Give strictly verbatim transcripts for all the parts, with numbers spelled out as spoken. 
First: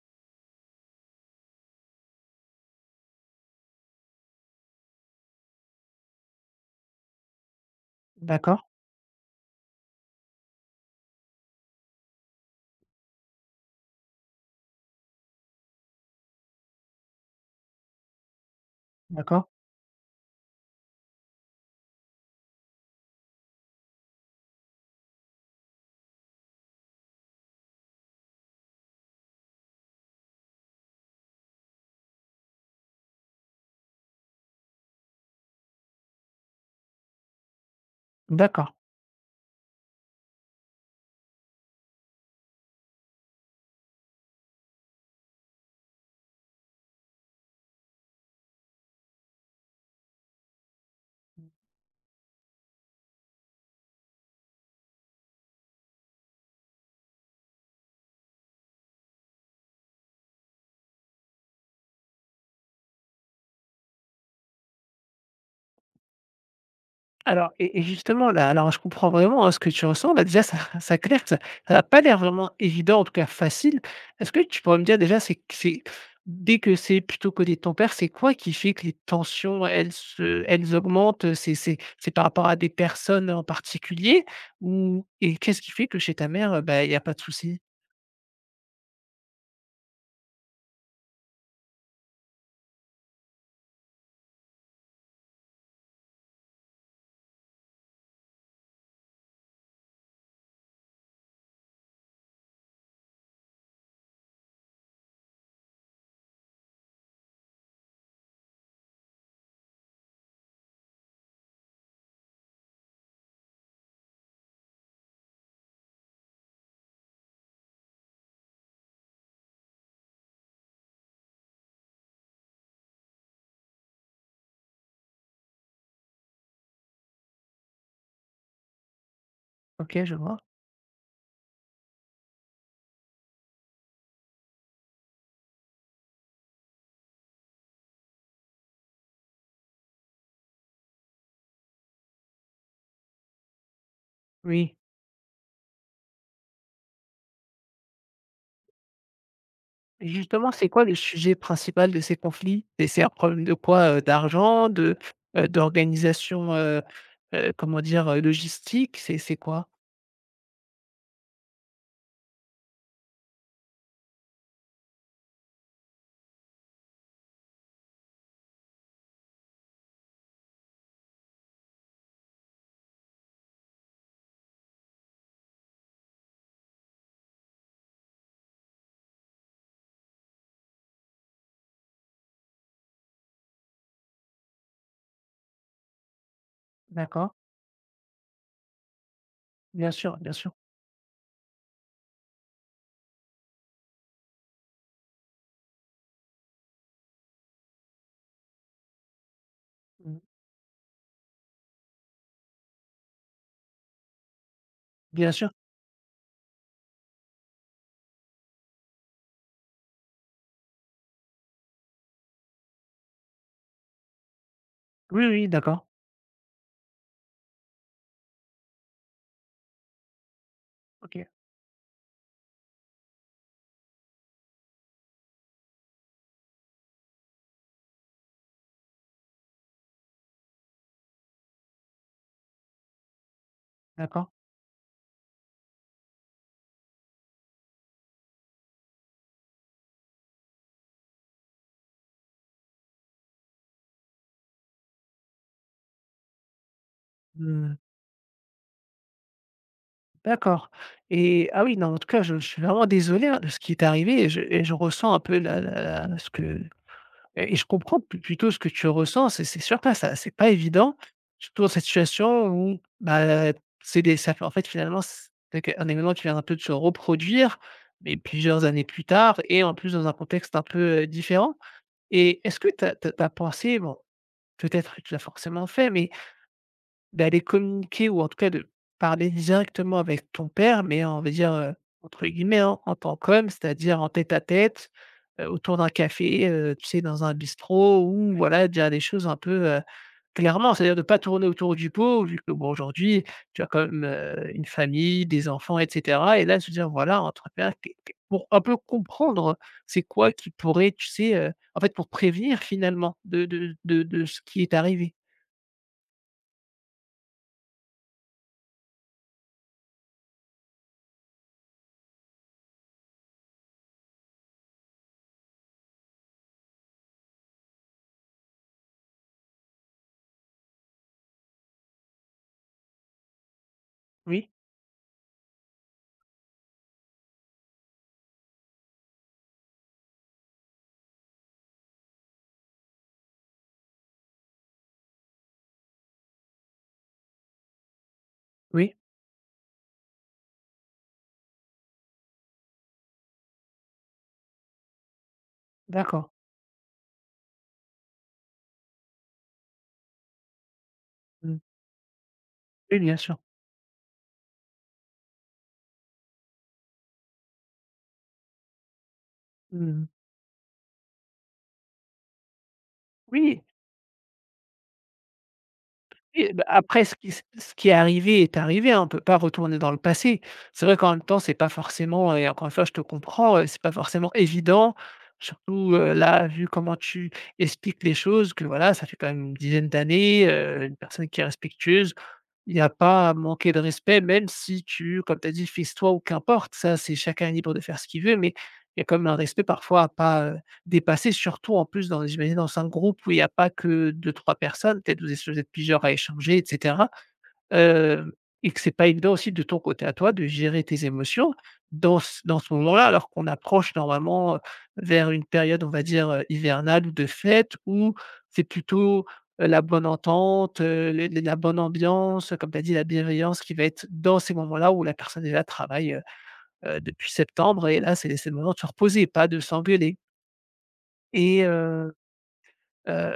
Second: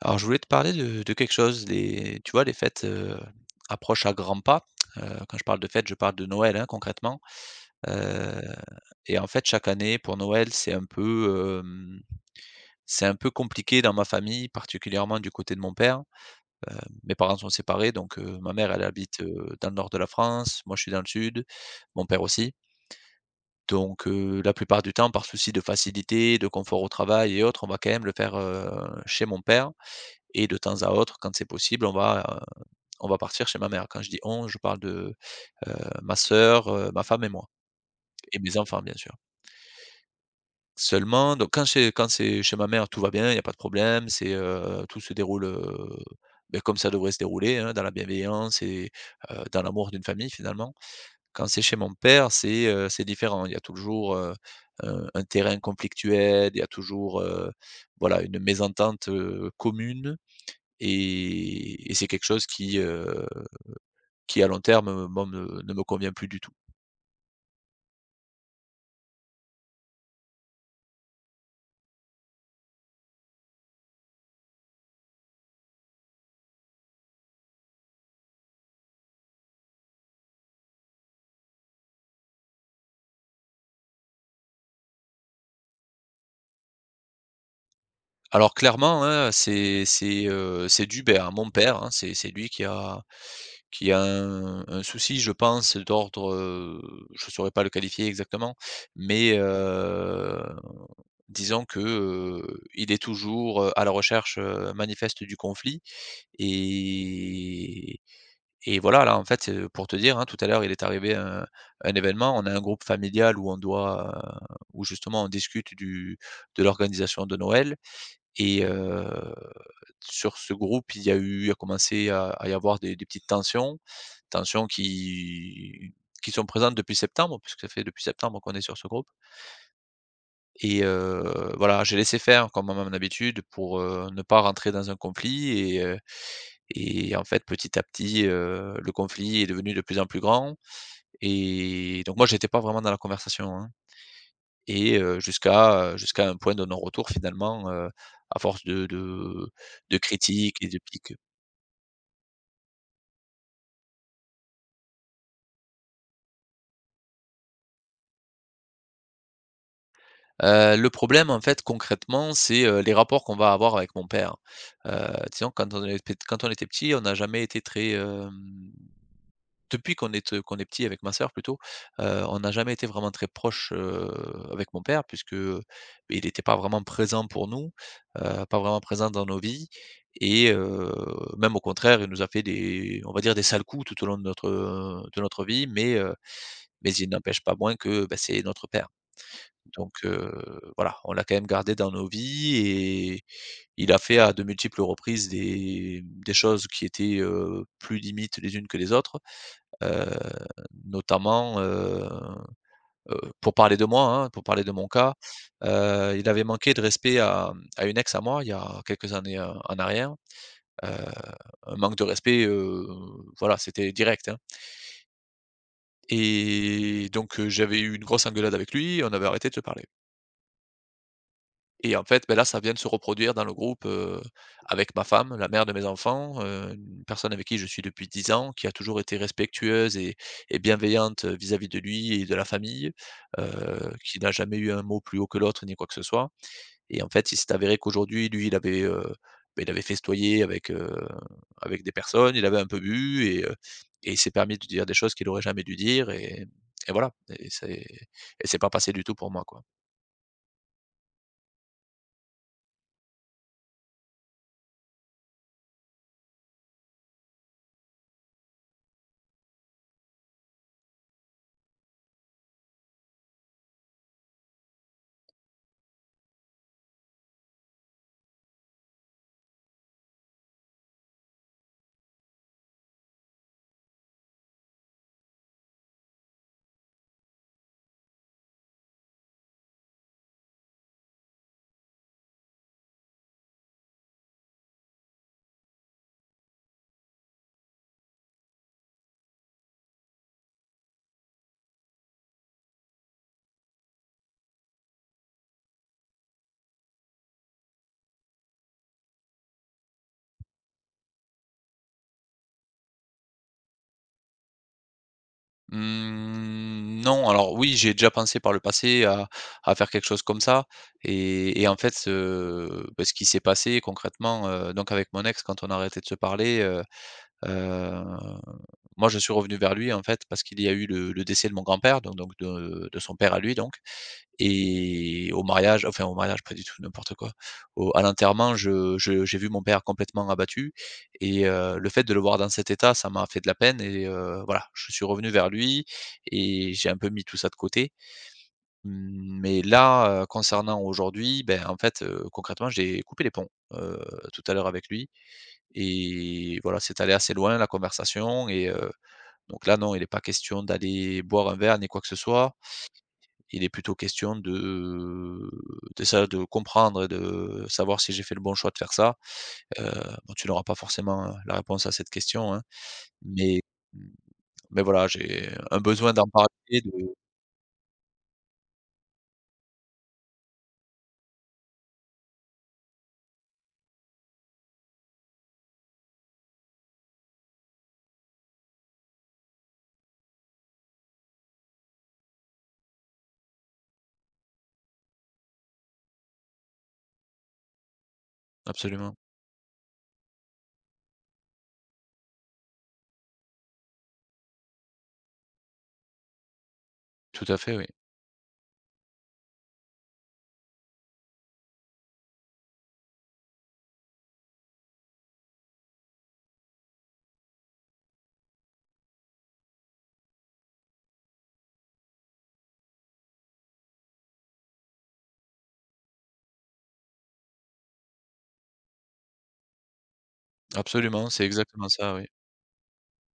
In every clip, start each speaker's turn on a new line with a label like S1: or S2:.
S1: Alors, je voulais te parler de de quelque chose. Les tu vois, les fêtes, heu, approchent à grands pas. Heu, quand je parle de fêtes, je parle de Noël, hein, concrètement. Heu
S2: D'accord,
S1: et en fait, chaque année, pour Noël, c'est un peu, hem, c'est un peu compliqué dans ma famille, particulièrement du côté de mon père. Heu, mes parents sont séparés, donc heu, ma mère, elle habite,
S2: d'accord,
S1: heu, dans le nord de la France. Moi, je suis dans le sud, mon père aussi. Donc heu, la plupart du temps, par souci de facilité, de confort au travail et autres, on va quand même le faire, heu, chez mon père, et de temps à autre, quand c'est possible, on va, heu, on va partir chez ma mère. Quand je dis «on», je parle de, heu, ma sœur, heu, ma femme et moi et mes
S2: d'accord.
S1: enfants, bien sûr. Seulement, donc quand c'est quand c'est chez ma mère, tout va bien, il y a pas de problème. C'est, heu, tout se déroule, heu, beh, comme ça devrait se dérouler, hein, dans la bienveillance et heu, dans l'amour d'une famille, finalement. Quand c'est chez mon père, c'est, heu, c'est différent. Il y a toujours, heu, un un terrain conflictuel, il y a toujours, heu, voilà, une mésentente, heu, commune. Et et c'est quelque chose qui, heu, qui à long terme, heu, moi me ne me convient plus du tout.
S2: Alors et et justement là, alors je comprends vraiment, hein, ce que tu ressens, là, déjà ça ça clair que ça ça a pas l'air vraiment évident, en tout cas facile. Est-ce que tu pourrais me dire déjà, c'est c'est dès que c'est plutôt côté de ton père, c'est quoi qui fait que les tensions, elles se elles augmentent? c'est c'est c'est par rapport à des personnes en particulier? Ou et qu'est-ce qui fait que chez ta mère, heu, bah, il y a pas de souci?
S1: Alors clairement, hein, c'est c'est, heu, c'est dû, beh, à mon père, hein. C'est c'est lui qui a qui a un un souci, je pense, d'ordre, heu, je saurais pas le qualifier exactement, mais, heu, disons que, heu, il est toujours, heu, à la recherche, heu, manifeste du conflit. et Et voilà, là, en fait, c'est pour te dire, hein, tout à l'heure, il est arrivé un un événement. On a un groupe familial où on doit, heu, où justement on discute du de l'organisation de Noël. Et heu, sur ce groupe, il y a eu il a commencé à à y avoir des des petites tensions, tensions qui qui sont présentes depuis septembre, puisque ça fait depuis septembre qu'on est sur ce groupe.
S2: OK, je vois.
S1: Et heu, voilà, j'ai laissé faire comme à mon habitude pour, heu, ne pas rentrer dans un conflit. et et en fait, petit à petit, heu, le conflit est devenu de plus en plus grand, et donc moi, j'étais pas vraiment dans la conversation, hein,
S2: Oui.
S1: et heu, jusqu'à, jusqu'à un point de non-retour finalement, heu, à force de de de
S2: Et justement,
S1: critiques et
S2: c'est
S1: de
S2: quoi le
S1: piques.
S2: sujet principal de ces conflits? Et c'est un problème de quoi? Heu, d'argent, de, heu, d'organisation, heu heu, comment dire? Heu, logistique, c'est c'est quoi?
S1: Heu, le problème, en fait, concrètement, c'est, heu, les rapports qu'on va avoir avec mon père. Heu, Disons quand on est quand on était petit, on n'a jamais été très, hem depuis qu'on est, qu'on est petit avec ma sœur plutôt, heu, on n'a jamais été vraiment très proche, heu, avec mon père puisque, heu, il n'était pas vraiment présent pour nous, heu, pas vraiment présent dans nos vies, et heu, même au contraire, il nous a fait des, on va dire, des sales coups tout au long de notre, de notre vie, mais heu, mais il
S2: D'accord.
S1: n'empêche pas moins que, bah, c'est notre père.
S2: Bien
S1: Donc
S2: sûr,
S1: heu,
S2: bien sûr.
S1: voilà, on l'a quand même gardé dans nos vies, et il a fait à de multiples reprises des des choses qui étaient, heu, plus limites les unes que les autres. Heu,
S2: Mmh.
S1: notamment, heu heu, pour parler de moi, hein, pour parler de mon cas,
S2: Bien sûr.
S1: heu, il avait manqué de respect à, mmh, à une ex à moi, il y a quelques années, heu, en arrière. Heu, un manque de respect, heu, voilà, c'était direct, hein,
S2: Oui, oui, d'accord.
S1: et donc heu, j'avais eu une grosse engueulade avec lui, on avait arrêté de se parler.
S2: OK,
S1: Et en fait, beh, là, ça vient de se reproduire dans le groupe, heu, avec ma femme, la mère de mes enfants, heu, une personne avec qui je suis depuis dix ans, qui a toujours été respectueuse et et bienveillante vis-à-vis de lui et de la famille, heu, qui
S2: d'accord.
S1: n'a jamais eu un mot plus haut que l'autre ni quoi que ce soit. Et en fait, il s'est avéré qu'aujourd'hui, lui, il avait, heu, beh, il avait festoyé avec, heu, avec des personnes. Il avait un peu bu, et heu, et il s'est permis de dire des choses qu'il n'aurait jamais dû dire. et et voilà et c'est
S2: Mmh.
S1: et c'est pas passé du tout pour moi, quoi.
S2: D'accord, et ah oui, non, en tout cas, je je suis vraiment désolé, hein, de ce qui est arrivé et je et je ressens un peu la la la ce que. Et et je comprends plu plutôt ce que tu ressens. C'est c'est sûr que ça c'est pas évident, surtout dans cette situation où, bah, c'est des ça fait en fait, finalement, c'est qu'un événement qui vient un peu de se reproduire, mais plusieurs années plus tard et en plus dans un contexte un peu, heu, différent. Et est-ce que tu tu as pensé, bon, peut-être que tu l'as forcément fait, mais d'aller communiquer ou en tout cas de parler directement avec ton père, mais on va dire, heu, entre guillemets, hein, «en tant qu'homme», c'est-à-dire en tête-à-tête, heu, autour d'un café, heu, tu sais, dans un bistrot ou voilà, dire des choses un peu, heu, clairement. C'est-à-dire de ne pas tourner autour du pot vu que, bon, aujourd'hui, tu as quand même, heu, une famille, des enfants et cetera et là, se dire: «Voilà, entre pères» qu qu pour un peu comprendre c'est quoi qui pourrait, tu sais, heu, en fait, pour prévenir finalement de de de de ce qui est arrivé.
S1: Mmh, non, alors oui, j'ai déjà pensé par le passé à à faire quelque chose comme ça. et et en fait, ce, bah, ce qui s'est passé concrètement, heu, donc avec mon ex quand on a arrêté de se parler, heu heu, moi je suis revenu vers lui, en fait, parce qu'il y a eu le le décès de mon grand-père, donc donc de de son père à lui, donc,
S2: Oui,
S1: et au mariage, enfin au mariage pas du tout, n'importe quoi. Au À l'enterrement, je je j'ai vu mon père complètement abattu, et heu, le fait de le voir dans cet état, ça m'a fait de la peine, et heu, voilà, je suis revenu vers lui et j'ai un peu mis tout ça de côté.
S2: oui,
S1: Mmh, mais là, heu, concernant aujourd'hui, ben, en fait, heu, concrètement, j'ai coupé les ponts, heu, tout à l'heure avec lui,
S2: d'accord.
S1: et voilà, c'est allé assez loin la conversation. Et heu, donc là non, il n'est pas question d'aller boire un
S2: Mmh.
S1: verre ni quoi que ce soit.
S2: Oui, bien sûr.
S1: Il est plutôt question de de ça, de comprendre et de savoir si j'ai fait le bon choix de faire ça. Heu,
S2: Mmh.
S1: bon, tu n'auras pas forcément, heu, la réponse à cette question, hein, mais
S2: Oui,
S1: mmh, mais voilà, j'ai un besoin d'en
S2: oui, bah,
S1: parler, de.
S2: après ce qui s ce qui est arrivé est arrivé, hein, on ne peut pas retourner dans le passé. C'est vrai qu'en même temps, c'est pas forcément et encore une fois, je te comprends, heu, c'est pas forcément évident, surtout, heu, là, vu comment tu expliques les choses que voilà, ça fait quand même une dizaine d'années, heu, une personne qui est respectueuse. Il n'y a pas à manquer de respect, même si tu comme tu as dit: «Fixe-toi» ou qu'importe, ça, c'est chacun est libre de faire ce qu'il veut, mais il y a
S1: Absolument.
S2: quand même un respect parfois à pas, heu, dépasser, surtout en plus dans j'imagine dans un groupe où il y a pas que deux trois personnes, peut-être vous êtes vous êtes plusieurs à échanger et cetera.
S1: Tout à fait, oui.
S2: Heu et que c'est pas évident aussi de ton côté à toi de gérer tes émotions dans ce dans ce moment-là, alors qu'on approche normalement, heu, vers une période, on va dire, heu, hivernale ou de fête où c'est plutôt, heu, la bonne entente, heu, les les la bonne ambiance, comme tu as dit, la bienveillance qui va être dans ces moments-là où la personne déjà travaille, heu heu, depuis septembre et là, c'est c'est le moment de se reposer, pas de s'engueuler.
S1: Absolument, c'est
S2: et
S1: exactement ça,
S2: heu
S1: oui.
S2: heu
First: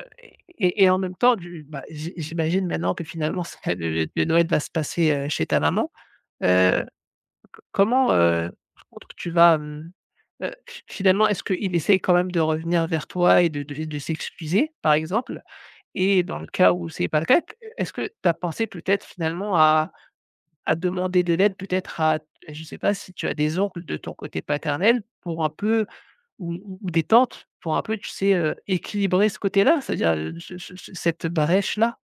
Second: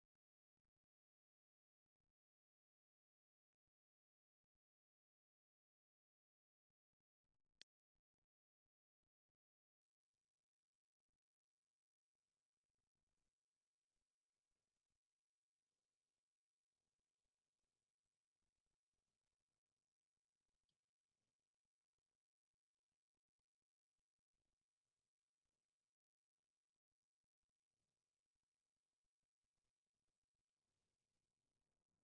S2: et et en même temps, du bah, j'i j'imagine maintenant que finalement le le Noël va se passer, heu, chez ta maman. Heu, Comment, heu, par contre tu vas, hem, heu, fi finalement, est-ce qu'il essaie quand même de revenir vers toi et de de de s'excuser par exemple? Et dans le cas où c'est pas le cas, est-ce que tu as pensé peut-être finalement à à demander de l'aide peut-être à je sais pas si tu as des oncles de ton côté paternel pour un peu ou ou ou des tantes pour un peu tu sais, heu, équilibrer ce côté-là? C'est-à-dire, heu, ce ce ce cette brèche-là?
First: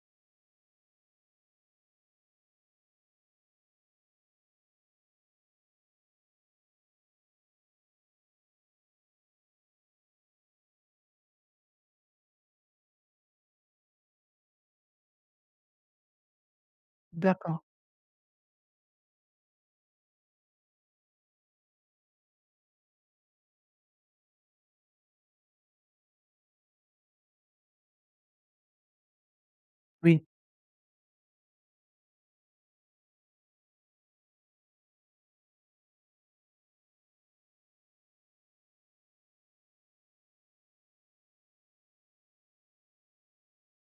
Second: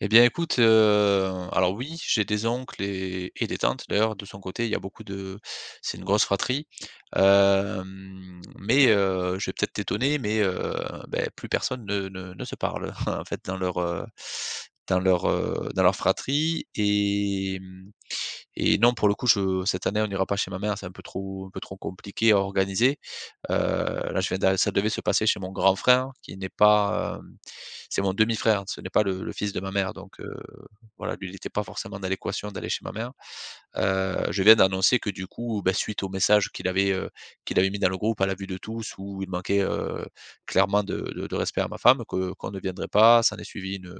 S1: Eh bien, écoute, heu, alors oui, j'ai des oncles et et des tantes d'ailleurs, de son côté. Il y a beaucoup de, c'est une grosse fratrie, hem, mais heu, je vais peut-être t'étonner, mais heu, beh, plus personne ne ne ne se parle en fait dans leur, heu, dans leur, heu, dans leur fratrie. Et
S2: D'accord,
S1: mmh et non, pour le coup, je cette année, on ira pas chez ma mère, c'est un peu trop un peu trop compliqué à organiser. Heu, là, je viens d'a ça devait se passer chez mon grand frère qui n'est pas, hem, c'est mon demi-frère, ce n'est pas le le fils de ma mère, donc
S2: oui,
S1: heu, voilà, lui, il était pas forcément dans l'équation d'aller chez ma mère. Heu, je viens d'annoncer que du coup, bah, suite au message qu'il avait, heu, qu'il avait mis dans le groupe à la vue de tous, où il manquait, heu, clairement de de de respect à ma femme, que qu'on ne viendrait pas. S'en est suivi une,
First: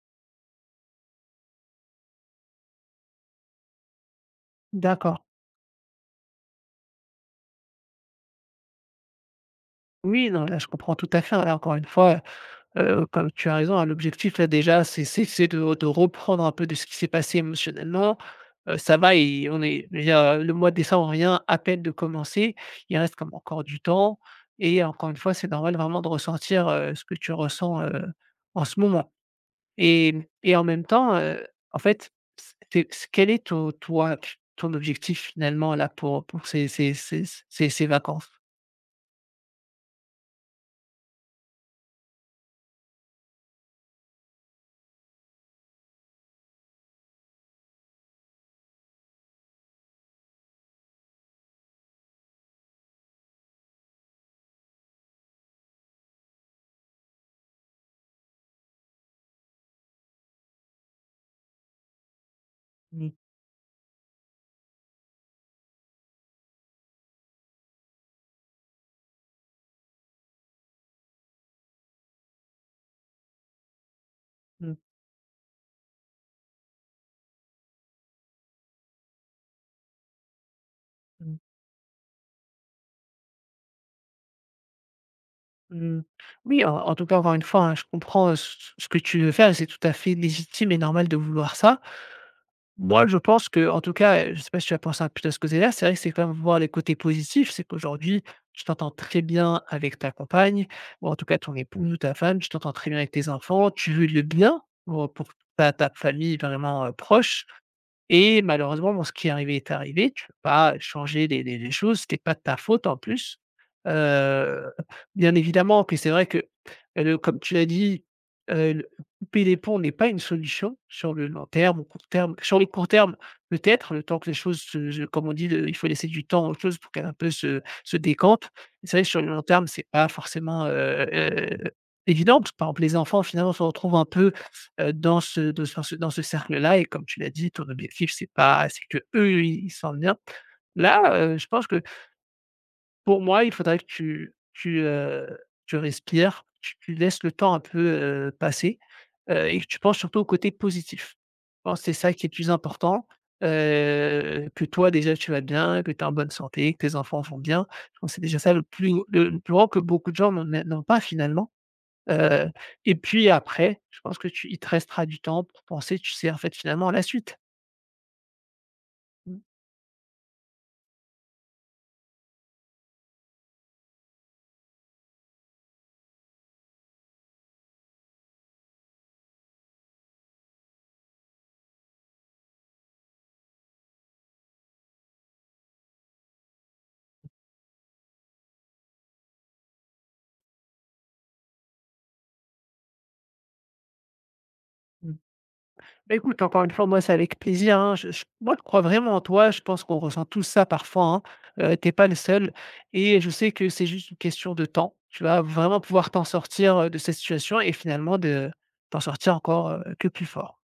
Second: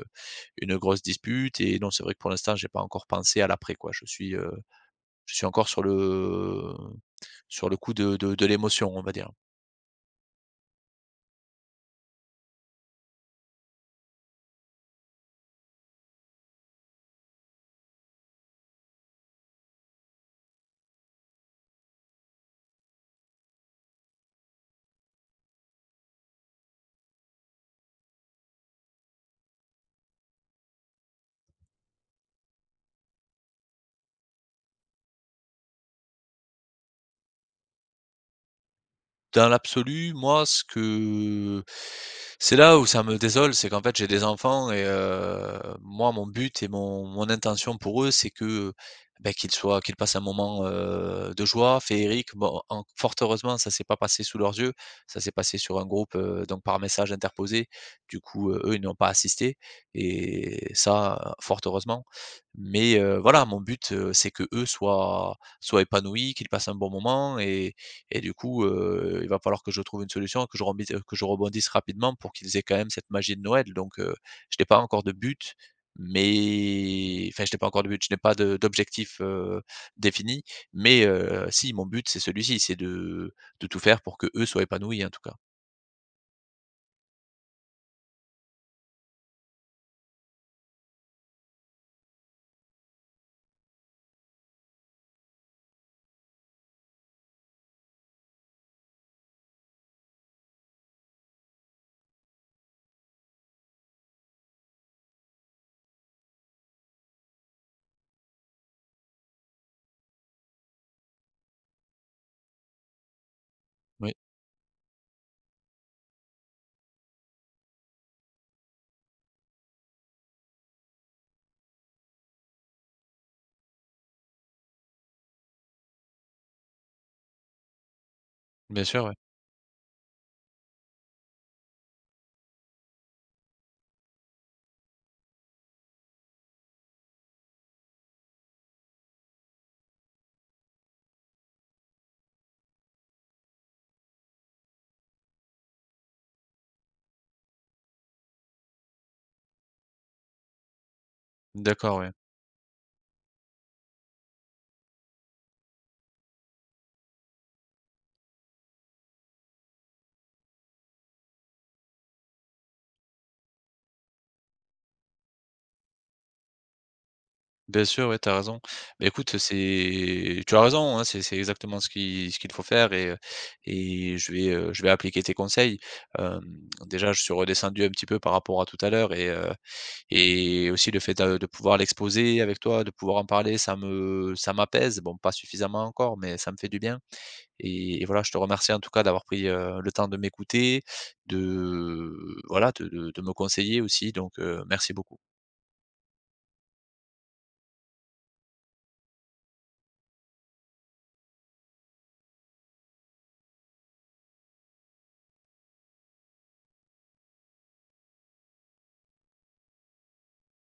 S1: une grosse dispute, et non, c'est vrai que pour l'instant, j'ai pas encore pensé à l'après, quoi. Je suis, heu
S2: d'accord.
S1: je suis encore sur le sur le coup de de de l'émotion, on va dire.
S2: Oui, non là je comprends tout à fait, hein, là encore une fois. Heu Heu, comme tu as raison, hein, l'objectif là déjà, c'est c'est c'est de de reprendre un peu de ce qui s'est passé émotionnellement. Heu, ça va et on est je veux dire, heu, le mois de décembre vient à peine de commencer. Il reste comme encore du temps et encore une fois, c'est normal vraiment de ressentir, heu, ce que tu ressens, heu, en ce moment et mmh et en même temps, heu, en fait, c c'est quel est ton toi, ton objectif finalement là pour pour ces ces ces ces ces vacances?
S1: Dans l'absolu, moi, ce que c'est là où ça me désole, c'est qu'en fait, j'ai des enfants, et heu, moi, mon but et mon mon intention pour eux, c'est que, heu, bah, qu'ils soient qu'ils passent un moment, heu, de joie, féerique. Bon, en, fort heureusement, ça s'est pas passé sous leurs yeux. Ça s'est passé sur un groupe, heu, donc par message interposé. Du coup, heu, eux, ils n'ont pas assisté, et ça, euh, fort heureusement. Mais
S2: Mmh mh.
S1: heu, voilà, mon but, heu, c'est que eux soient soient épanouis, qu'ils passent un bon moment, et et du coup, heu, il va falloir que je trouve une solution, que je rebondisse que je rebondisse rapidement pour qu'ils aient quand même cette magie de Noël. Donc heu, je n'ai pas encore de but, mais enfin, je n'ai pas encore de but, je n'ai pas de d'objectif, heu, défini, mais
S2: Mmh.
S1: heu, si, mon but, c'est celui-ci, c'est de de tout faire pour que eux soient épanouis, en tout cas.
S2: Mmh. Oui, en en tout cas, encore une fois, hein, je comprends, heu, ce ce que tu veux faire et c'est tout à fait légitime et normal de vouloir ça. Moi, je pense que, en tout cas, heu, je ne sais pas si tu as pensé un peu à ce côté-là, c'est vrai que c'est quand même voir les côtés positifs, c'est qu'aujourd'hui, tu t'entends très bien avec ta compagne ou en tout cas ton époux, ta femme, tu t'entends très bien avec tes enfants, tu veux le bien pour pour ta ta famille vraiment, heu, proche. Et malheureusement, bon, ce qui est arrivé est arrivé. Tu peux pas changer les les les choses, c'était pas de ta faute en plus.
S1: Oui,
S2: Heu, Bien évidemment, puis c'est vrai que, euh, le comme tu l'as dit, heu, le couper les ponts n'est pas une solution sur le long terme ou court terme. Sur le court terme, peut-être, le temps que les choses se se comme on dit, le il faut laisser du temps aux choses pour qu'elles un peu se se décantent.
S1: bien
S2: C'est vrai
S1: sûr,
S2: que
S1: ouais.
S2: sur le long terme, c'est pas forcément, heu heu, évident parce que, par exemple, les enfants finalement se retrouvent un peu heu, dans ce dans ce dans ce cercle-là et comme tu l'as dit, ton objectif, c'est pas c'est que eux ils ils se sentent bien. Là, heu, je pense que pour moi, il faudrait que tu tu, heu, tu respires, tu tu laisses le temps un peu, heu, passer, heu et que tu penses surtout au côté positif. Je pense que c'est
S1: D'accord, ouais.
S2: ça qui est le plus important, heu, que toi déjà tu vas bien, que tu es en bonne santé, que tes enfants vont bien. Je pense que c'est déjà ça le plus le le plus grand que beaucoup de gens n'ont n'ont pas finalement. Heu et puis après, je pense que tu il te restera du temps pour penser, tu sais, en fait, finalement, à la suite.
S1: Bien sûr, ouais, tu as raison. Mais écoute,
S2: Mmh.
S1: c'est tu as raison, hein, c'est c'est exactement ce qui ce qu'il faut faire, et heu, et je vais, heu, je vais appliquer tes conseils. Hem, Déjà, je suis redescendu un petit peu par rapport à tout à l'heure, et heu, et aussi le fait de de pouvoir l'exposer avec toi, de pouvoir en parler, ça me ça m'apaise. Bon, pas suffisamment encore, mais ça me fait du bien, et et voilà, je te remercie en tout cas d'avoir pris, heu, le temps de m'écouter, de voilà, de de de me conseiller aussi. Donc heu, merci
S2: Mmh.
S1: beaucoup.
S2: Bah, écoute, encore une fois, moi, c'est avec plaisir, hein. Je je moi, je crois vraiment en toi. Je pense qu'on ressent tous ça parfois, hein. Tu es pas le seul et je sais que c'est juste une question de temps. Tu vas vraiment pouvoir t'en sortir, heu, de cette situation et finalement de t'en sortir encore, heu, que plus fort.